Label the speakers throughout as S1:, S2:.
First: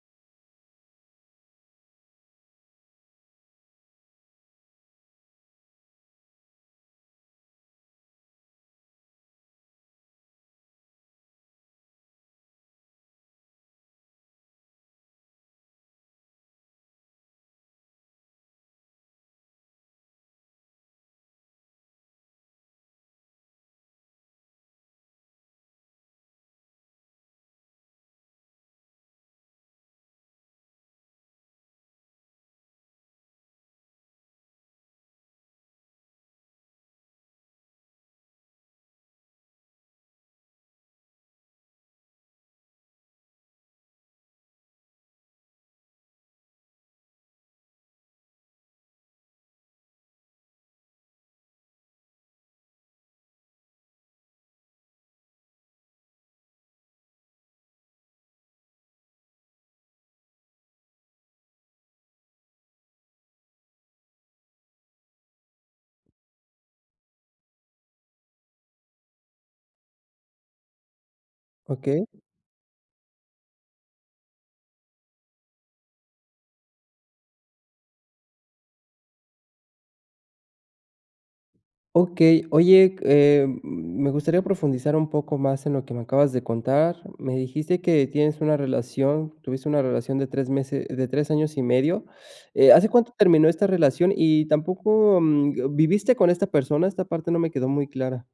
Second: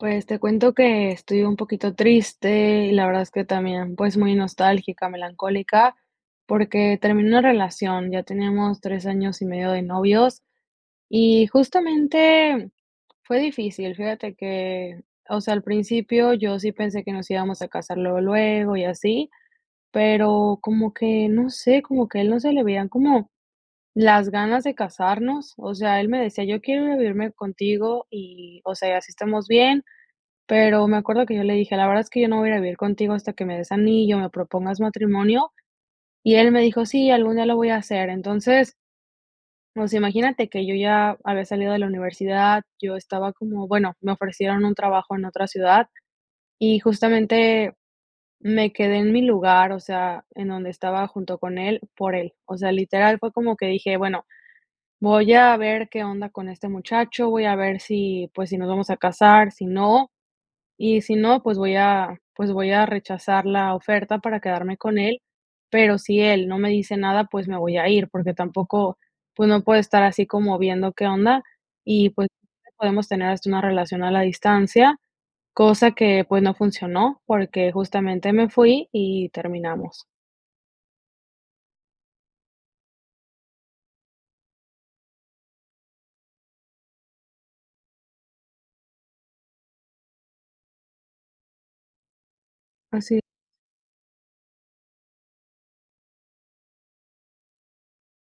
S1: Pues, te cuento que estoy un poquito triste, y la verdad es que también, pues, muy nostálgica, melancólica, porque terminé una relación, ya teníamos 3 años y medio de novios, y justamente fue difícil. Fíjate que, o sea, al principio yo sí pensé que nos íbamos a casar luego, luego y así, pero como que no sé, como que a él no se le veían como, las ganas de casarnos, o sea, él me decía: "yo quiero ir a vivirme contigo" y, o sea, así estamos bien, pero me acuerdo que yo le dije: "la verdad es que yo no voy a vivir contigo hasta que me des anillo, me propongas matrimonio", y él me dijo: "sí, algún día lo voy a hacer". Entonces o sea, imagínate que yo ya había salido de la universidad, yo estaba como, bueno, me ofrecieron un trabajo en otra ciudad, y justamente me quedé en mi lugar, o sea, en donde estaba junto con él, por él. O sea, literal fue como que dije: "bueno, voy a ver qué onda con este muchacho", voy a ver si, pues, si nos vamos a casar, si no, y si no, pues, voy a pues, voy a rechazar la oferta para quedarme con él, pero si él no me dice nada, pues, me voy a ir, porque tampoco, pues no puedo estar así como viendo qué onda,
S2: Okey.
S1: y pues podemos tener hasta una relación a la distancia, cosa que, pues, no funcionó porque justamente me fui y terminamos.
S2: Okey, oye, eh, me gustaría profundizar un poco más en lo que me acabas de contar. Me dijiste que tienes una relación, tuviste una relación de 3 meses de 3 años y medio. Eh, ¿hace cuánto
S1: Así.
S2: terminó esta relación? Y tampoco mm, ¿viviste con esta persona? Esta parte no me quedó muy clara.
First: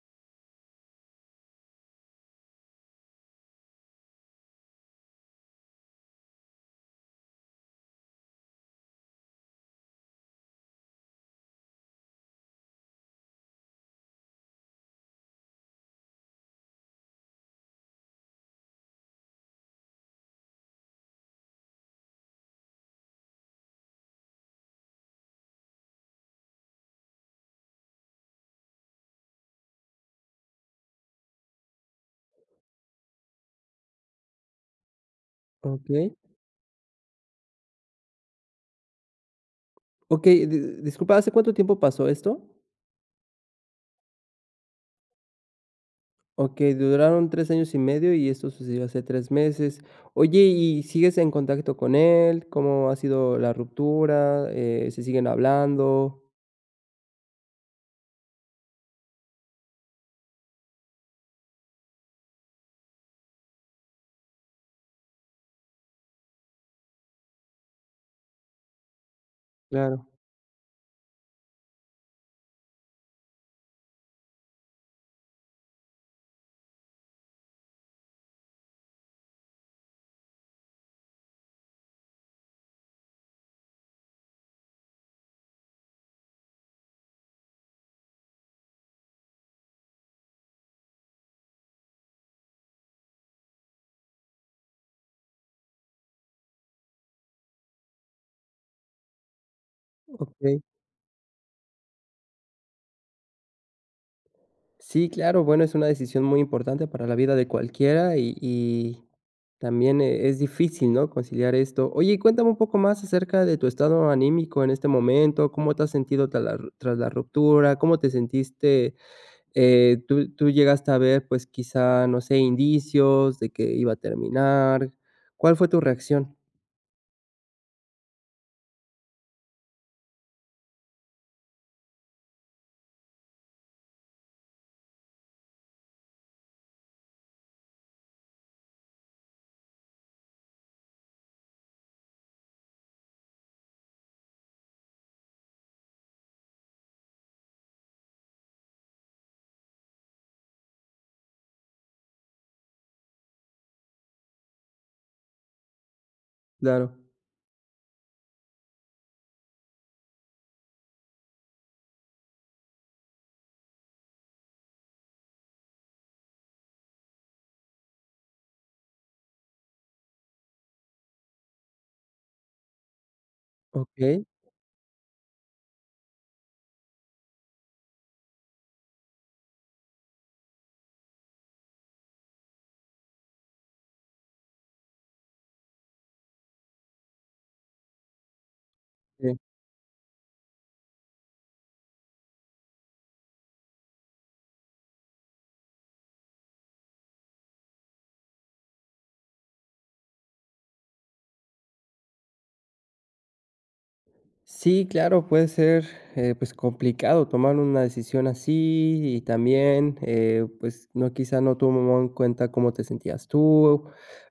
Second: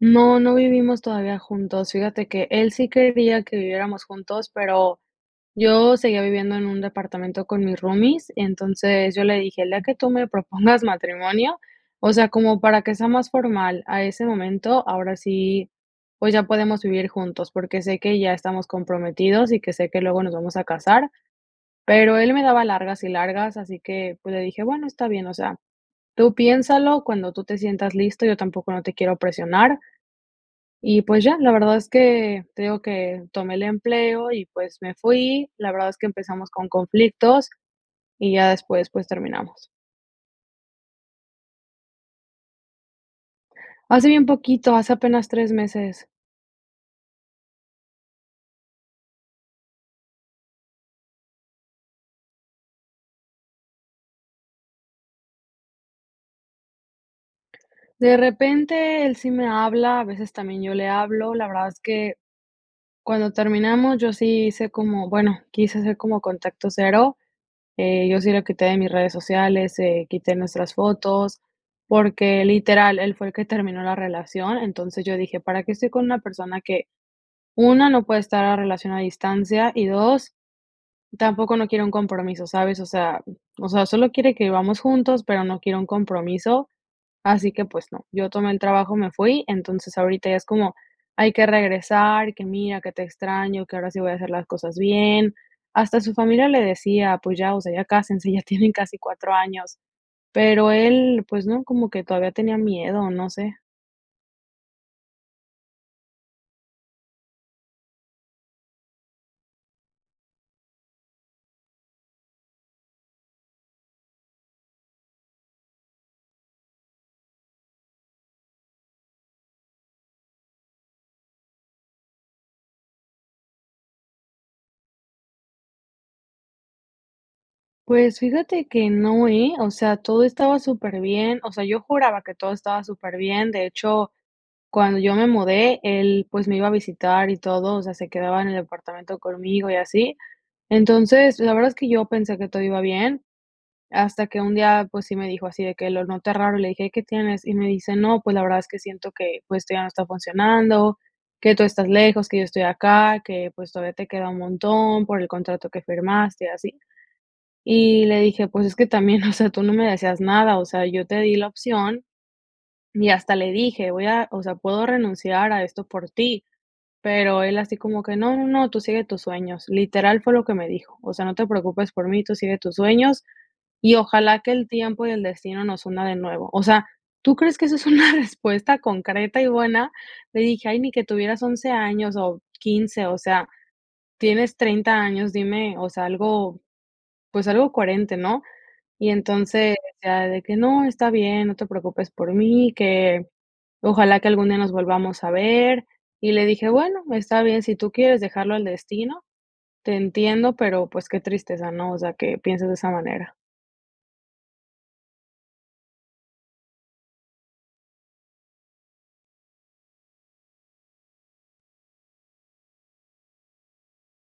S1: No, no vivimos todavía juntos. Fíjate que él sí quería que viviéramos juntos, pero yo seguía viviendo en un departamento con mis roomies, entonces yo le dije: "El día que tú me propongas matrimonio, o sea, como para que sea más formal a ese momento, ahora sí, pues ya podemos vivir juntos, porque sé que ya estamos comprometidos y que sé que luego nos vamos a casar". Pero él me daba largas y largas, así que, pues le dije: "Bueno, está bien, o sea, tú piénsalo cuando tú te sientas listo, yo tampoco no te quiero presionar". Y, pues, ya, la verdad es que te digo que tomé el empleo y, pues, me fui. La verdad es que
S2: Okey.
S1: empezamos con conflictos y ya después, pues, terminamos.
S2: Okey, di di disculpa, ¿hace cuánto tiempo pasó esto?
S1: Hace bien poquito, hace apenas tres meses.
S2: Okey, duraron 3 años y medio, y eso sucedió hace 3 meses. Oye, ¿y sigues en contacto con él? ¿Cómo ha sido la ruptura? Eh, ¿se siguen hablando?
S1: De repente, él sí me habla, a veces, también, yo le hablo. La verdad es que, cuando terminamos, yo sí hice como, bueno, quise hacer como contacto cero, eh, yo sí lo quité de mis redes sociales,
S2: Claro.
S1: eh, quité nuestras fotos, porque, literal, él fue el que terminó la relación. Entonces, yo dije: "¿Para qué estoy con una persona que, una, no puede estar la relación a distancia, y dos, tampoco no quiere un compromiso?", ¿sabes?, o sea o sea, solo quiere que vivamos juntos, pero no quiere un compromiso, así que, pues, no. Yo tomé el trabajo, me fui. Entonces, ahorita ya es como: "Hay que regresar, que mira, que te extraño, que ahora sí voy a hacer las cosas bien". Hasta su familia le decía: "Pues ya, o sea, ya cásense, ya tienen casi 4 años".
S2: Okey.
S1: Pero él, pues, no, como que todavía tenía miedo, o no sé.
S2: Sí, claro, bueno, es una decisión muy importante para la vida de cualquiera y y también, eh, es difícil, ¿no?, conciliar esto. Oye, cuéntame un poco más acerca de tu estado anímico, en este momento, ¿cómo te has sentido tras la tras la ruptura, cómo te sentiste?,eh, ¿tú llegaste a ver, pues, quizá, no sé, indicios de que iba a terminar? ¿Cuál fue tu reacción?
S1: Pues, fíjate que no, eh, o sea, todo estaba superbién, o sea, yo juraba que todo estaba superbién, de hecho, cuando yo me mudé, él, pues, me iba a visitar y todo, o sea, se quedaba en el departamento conmigo y así. Entonces, la verdad es que yo pensé que todo iba bien, hasta que un día, pues, sí me dijo así, de que lo noté raro, y le dije: "¿Qué tienes?". Y me dice: "No, pues, la verdad es que siento que, pues, esto ya no está funcionando, que tú estás lejos, que yo estoy acá, que, pues, todavía te queda un montón, por el contrato que firmaste, y así".
S2: Claro.
S1: Y le dije: "Pues, es que también, o sea, tú no me decías nada, o sea, yo te di la opción", y hasta le dije: "Voy a o sea, puedo renunciar a esto, por ti", pero él así como que: "No, no, no, tú sigue tus sueños", literal, fue lo que me dijo, "O sea, no te preocupes por mí, tú sigue tus sueños, y
S2: Okey.
S1: ojalá que el tiempo y el destino nos una de nuevo", o sea, ¿tú crees que eso es una respuesta concreta y buena? Le dije: "Ay, ni que tuvieras 11 años o 15 o sea, tienes 30 años, dime, o sea, algo, pues, algo coherente, ¿no?". Y
S2: Sí.
S1: entonces, o sea, de que: "No, está bien, no te preocupes por mí, que ojalá que algún día nos volvamos a ver". Y le dije: "Bueno, está bien, si tú quieres dejarlo al destino, te entiendo, pero, pues, qué tristeza, ¿no? O sea, que pienses de esa manera".
S2: Sí, claro. Puede ser, eh pues, complicado tomar una decisión así. Y también, eh, pues, no quizá no tomaba en cuenta, cómo te sentías tú.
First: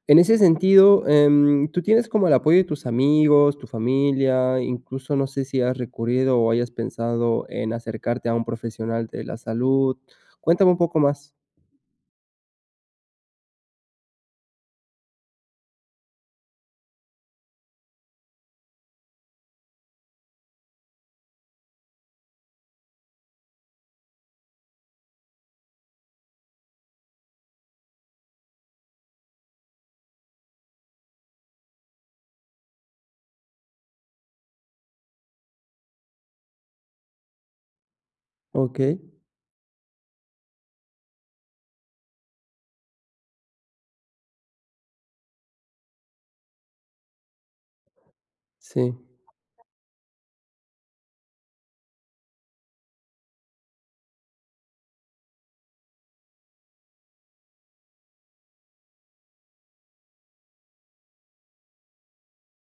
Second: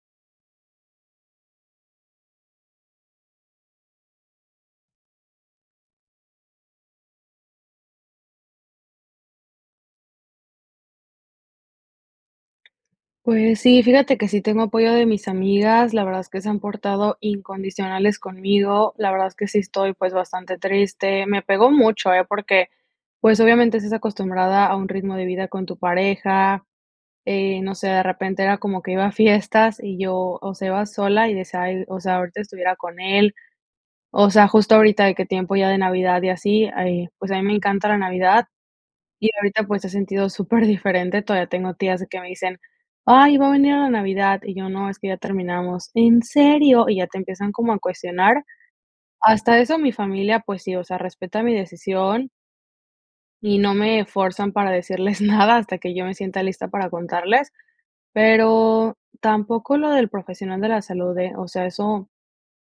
S2: En ese sentido, em, ¿tú tienes como el apoyo de tus amigos, tu familia? Incluso, no sé si has recurrido, o hayas pensado en acercarte a un profesional de la salud. Cuéntame un poco más.
S1: Pues sí, fíjate que sí tengo apoyo de mis amigas, la verdad es que se han portado incondicionales conmigo. La verdad es que sí estoy, pues, bastante triste. Me pegó mucho, ¿eh? Porque, pues, obviamente, estás acostumbrada a un ritmo de vida con tu pareja. Eh, no sé, de repente era como que iba a fiestas, y yo, o sea, iba sola, y decía: "Ay, o sea, ahorita estuviera con él". O sea, justo ahorita, de qué tiempo ya de Navidad, y así. Ay, pues, a mí me encanta la Navidad.
S2: Okey.
S1: Y ahorita, pues, he sentido super diferente. Todavía tengo tías, que me dicen: "Ay, va a venir a la Navidad", y yo: "No, es que ya terminamos. '¿En serio?'" Y ya te empiezan como a cuestionar.
S2: Sí.
S1: Hasta eso, mi familia, pues sí, o sea, respeta mi decisión y no me fuerzan para decirles nada, hasta que yo me sienta lista para contarles. Pero tampoco lo del profesional de la salud, ¿eh? O sea, eso,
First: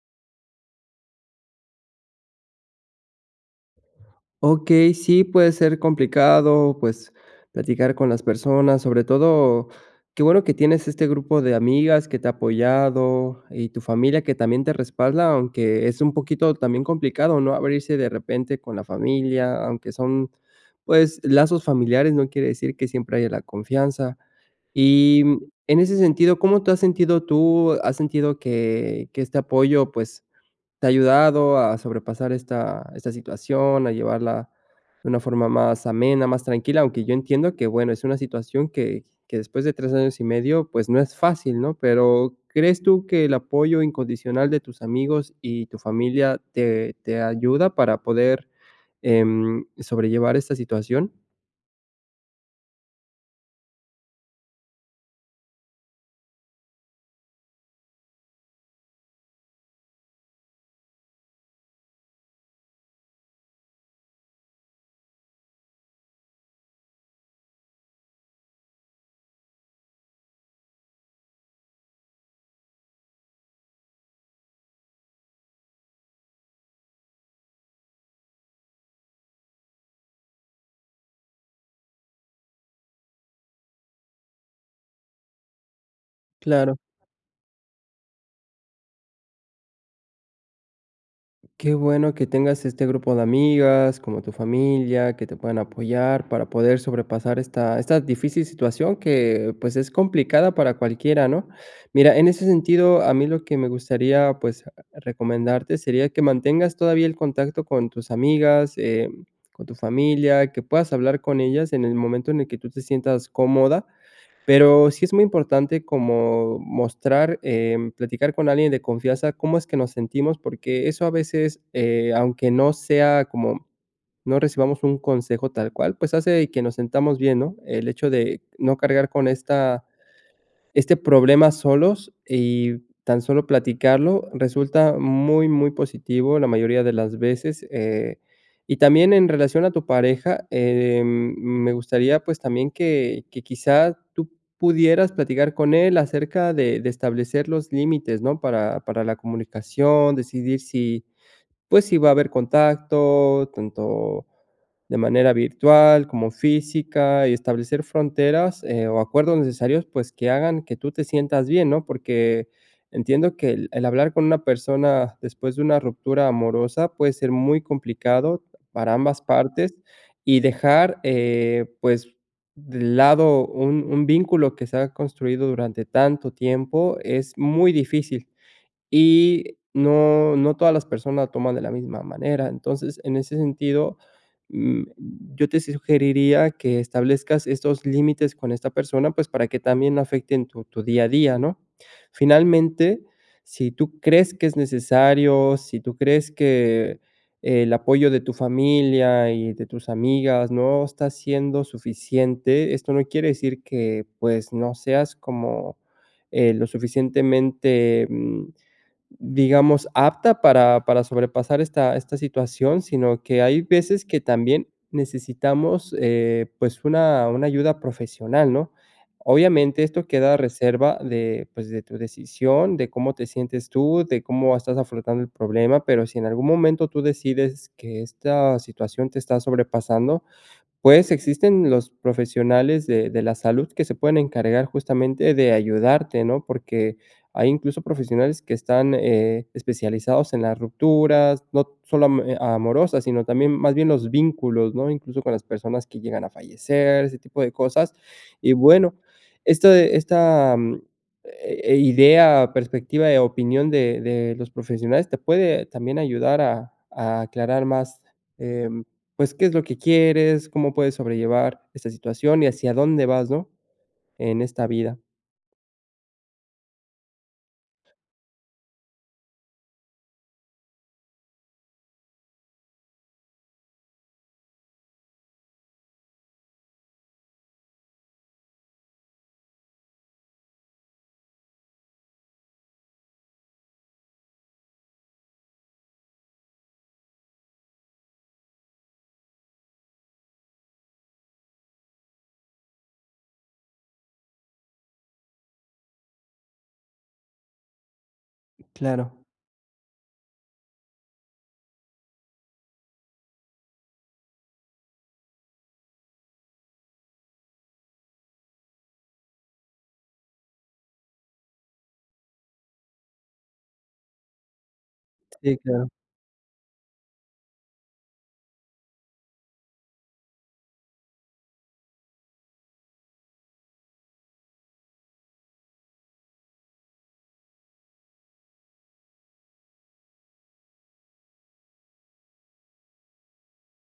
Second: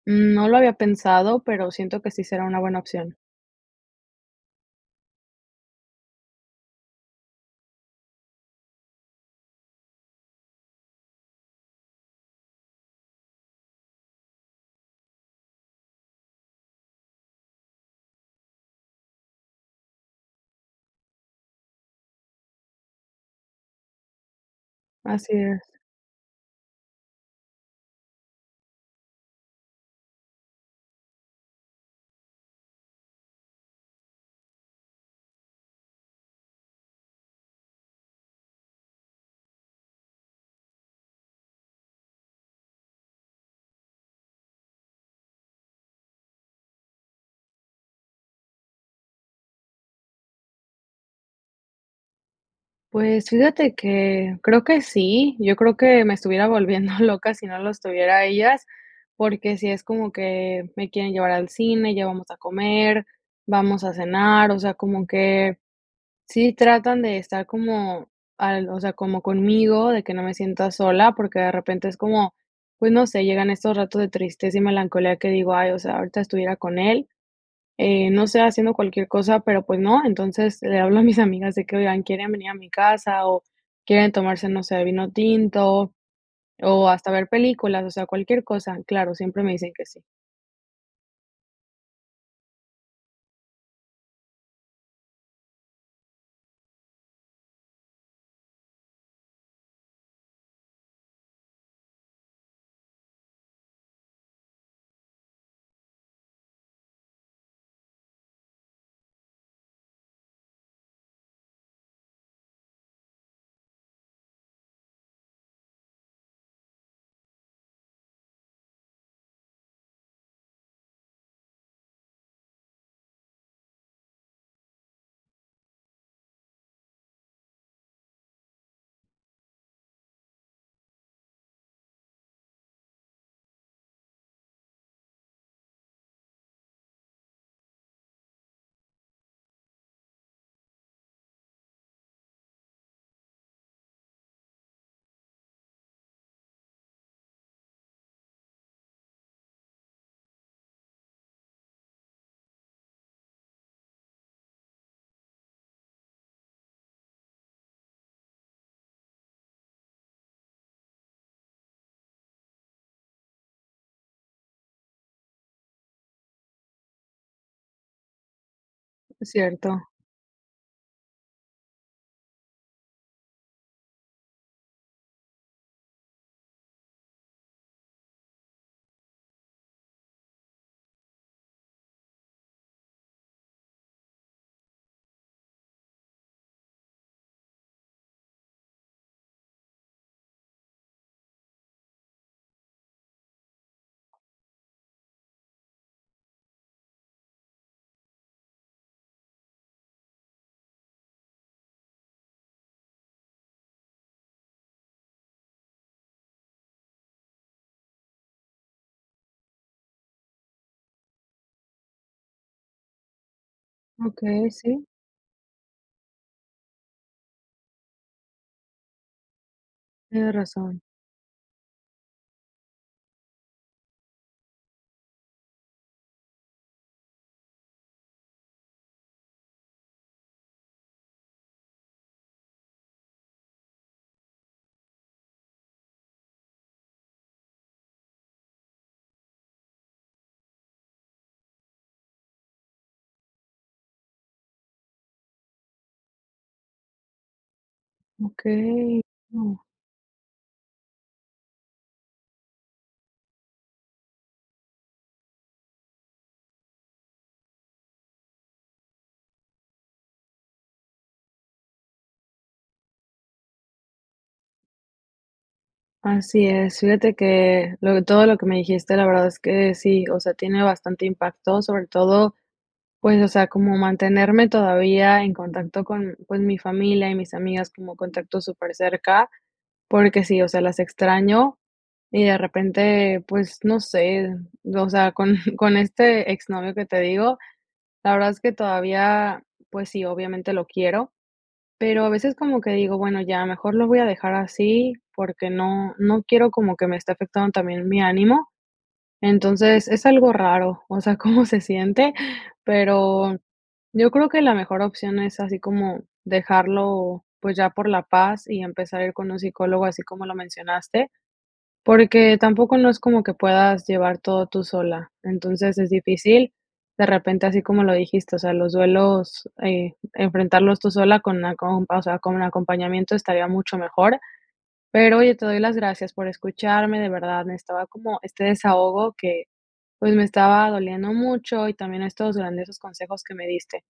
S1: mm, no lo había pensado, pero siento que sí será una buena opción.
S2: Okey. Sí, puede ser complicado, pues, platicar con las personas. Sobre todo, qué bueno que tienes este grupo de amigas, que te ha apoyado, y tu familia, que también te respalda, aunque es un poquito también complicado, ¿no?, abrirse de repente con la familia. Aunque son pues, lazos familiares, no quiere decir que siempre haya la confianza. Y
S1: Así es.
S2: en ese sentido, ¿cómo te has sentido tú? ¿Has sentido que que este apoyo, pues, te ha ayudado a sobrepasar esta esta situación?, a llevarla de una forma más amena, más tranquila. Aunque yo entiendo, que bueno, es una situación, que que después de 3 años y medio, pues, no es fácil, ¿no? Pero, ¿crees tú que el apoyo incondicional de tus amigos y tu familia te te ayuda para poder, em, sobrellevar esta situación?
S1: Pues, fíjate que, creo que sí, yo creo que me estuviera volviendo loca si no los tuviera a ellas, porque sí es como que me quieren llevar al cine, ya vamos a comer, vamos a cenar, o sea, como que sí tratan de estar como al, o sea, como conmigo, de que no me sienta sola, porque de repente es como, pues no sé, llegan estos ratos de tristeza y melancolía que digo, ay, o sea, ahorita estuviera con él, eh, no sé, haciendo cualquier cosa, pero pues no, entonces le hablo a mis amigas de que oigan quieren venir a mi casa o quieren tomarse, no sé, vino tinto,
S2: Claro.
S1: o hasta ver películas, o sea, cualquier cosa. Claro, siempre me dicen que sí.
S2: Qué bueno que tengas este grupo de amigas, como tu familia, que te puedan apoyar para poder sobrepasar esta esta difícil situación que, pues, es complicada para cualquiera, ¿no? Mira, en ese sentido, a mí lo que me gustaría, pues, recomendarte sería que mantengas todavía el contacto con tus amigas, eh, con tu familia, que puedas hablar con ellas en el momento en el que tú te sientas cómoda. Pero sí es muy importante como mostrar, eh, platicar con alguien de confianza cómo es que nos sentimos, porque eso a veces, eh, aunque no sea como no recibamos un consejo tal cual, pues, hace que nos sentamos bien, ¿no? El hecho de no cargar con esta este problema solos y tan solo platicarlo resulta muy, muy positivo la mayoría de las veces, eh y también en relación a tu pareja, eh, me gustaría, pues, también que que quizá tú pudieras platicar con él acerca de de establecer los límites, ¿no? Para para la comunicación, decidir si, pues, si va a haber contacto tanto de manera virtual como física y establecer fronteras, eh, o acuerdos necesarios, pues, que hagan que tú te sientas bien, ¿no? Porque entiendo que el el hablar con una persona después de una ruptura amorosa puede ser muy complicado para ambas
S1: Es
S2: partes
S1: cierto.
S2: y dejar, eh, pues, lado un un vínculo que se ha construido durante tanto tiempo es muy difícil y no no todas las personas toman de la misma manera. Entonces, en ese sentido, mm, yo te sugeriría que establezcas estos límites con esta persona, pues, para que también no afecten tu tu día a día, ¿no? Finalmente, si tú crees que es necesario, si tú crees que el apoyo de tu familia y de tus amigas no está siendo suficiente, esto no quiere decir que, pues, no seas como, eh, lo suficientemente, mm, digamos, apta para para sobrepasar esta esta situación, sino que hay veces que
S1: Okey,
S2: también
S1: sí.
S2: necesitamos, eh, pues una una ayuda profesional, ¿no? Obviamente esto queda
S1: Tienes
S2: a
S1: razón.
S2: reserva de, pues de tu decisión, de cómo te sientes tú, de cómo estás afrontando el problema, pero si en algún momento tú decides que esta situación te está sobrepasando, pues existen los profesionales de de la salud que se pueden encargar justamente de ayudarte, ¿no? Porque hay incluso profesionales que están, eh, especializados en las rupturas, no solo amo e amorosas, sino también más bien los vínculos, ¿no? Incluso con las personas que llegan a fallecer, ese tipo de cosas. Y bueno,
S1: Okey.
S2: esto esta, eh, idea, perspectiva de opinión de de los profesionales te puede también ayudar a a aclarar más, em, pues qué es lo que quieres, cómo puedes sobrellevar esta situación y hacia dónde vas, ¿no? En esta vida.
S1: Así es, fíjate que, lo que todo lo que me dijiste, la verdad es que sí, o sea, tiene bastante impacto, sobre todo, pues, o sea, como mantenerme todavía en contacto con, pues, mi familia y mis amigas como contacto súper cerca, porque sí, o sea, las extraño y de repente, pues, no sé, o sea, con con este ex novio que te digo, la verdad es que todavía, pues sí, obviamente lo quiero, pero a veces como que digo: "Bueno ya, mejor lo voy a dejar así", porque no, no quiero como que me esté afectando también mi ánimo.
S2: Claro.
S1: Entonces es algo raro, o sea, cómo se siente, pero yo creo que la mejor opción es así como dejarlo, pues, ya por la paz y empezar a ir con un psicólogo, así como lo mencionaste, porque tampoco no es como que puedas llevar todo tú sola,
S2: Si,
S1: entonces,
S2: claro.
S1: es difícil, de repente, así como lo dijiste, o sea, los duelos, eh, enfrentarlos tú sola con la compa o sea, con un acompañamiento estaría mucho mejor. Pero, oye, te doy las gracias por escucharme, de verdad, necesitaba como este desahogo que, pues, me estaba doliendo mucho y también estos grandiosos consejos que me diste,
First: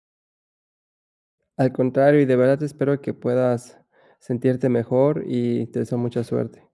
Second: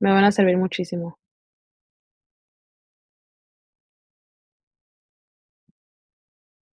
S1: me van a servir muchísimo.
S2: Al contrario, y de verdad espero que puedas sentirte mejor y te deseo mucha suerte.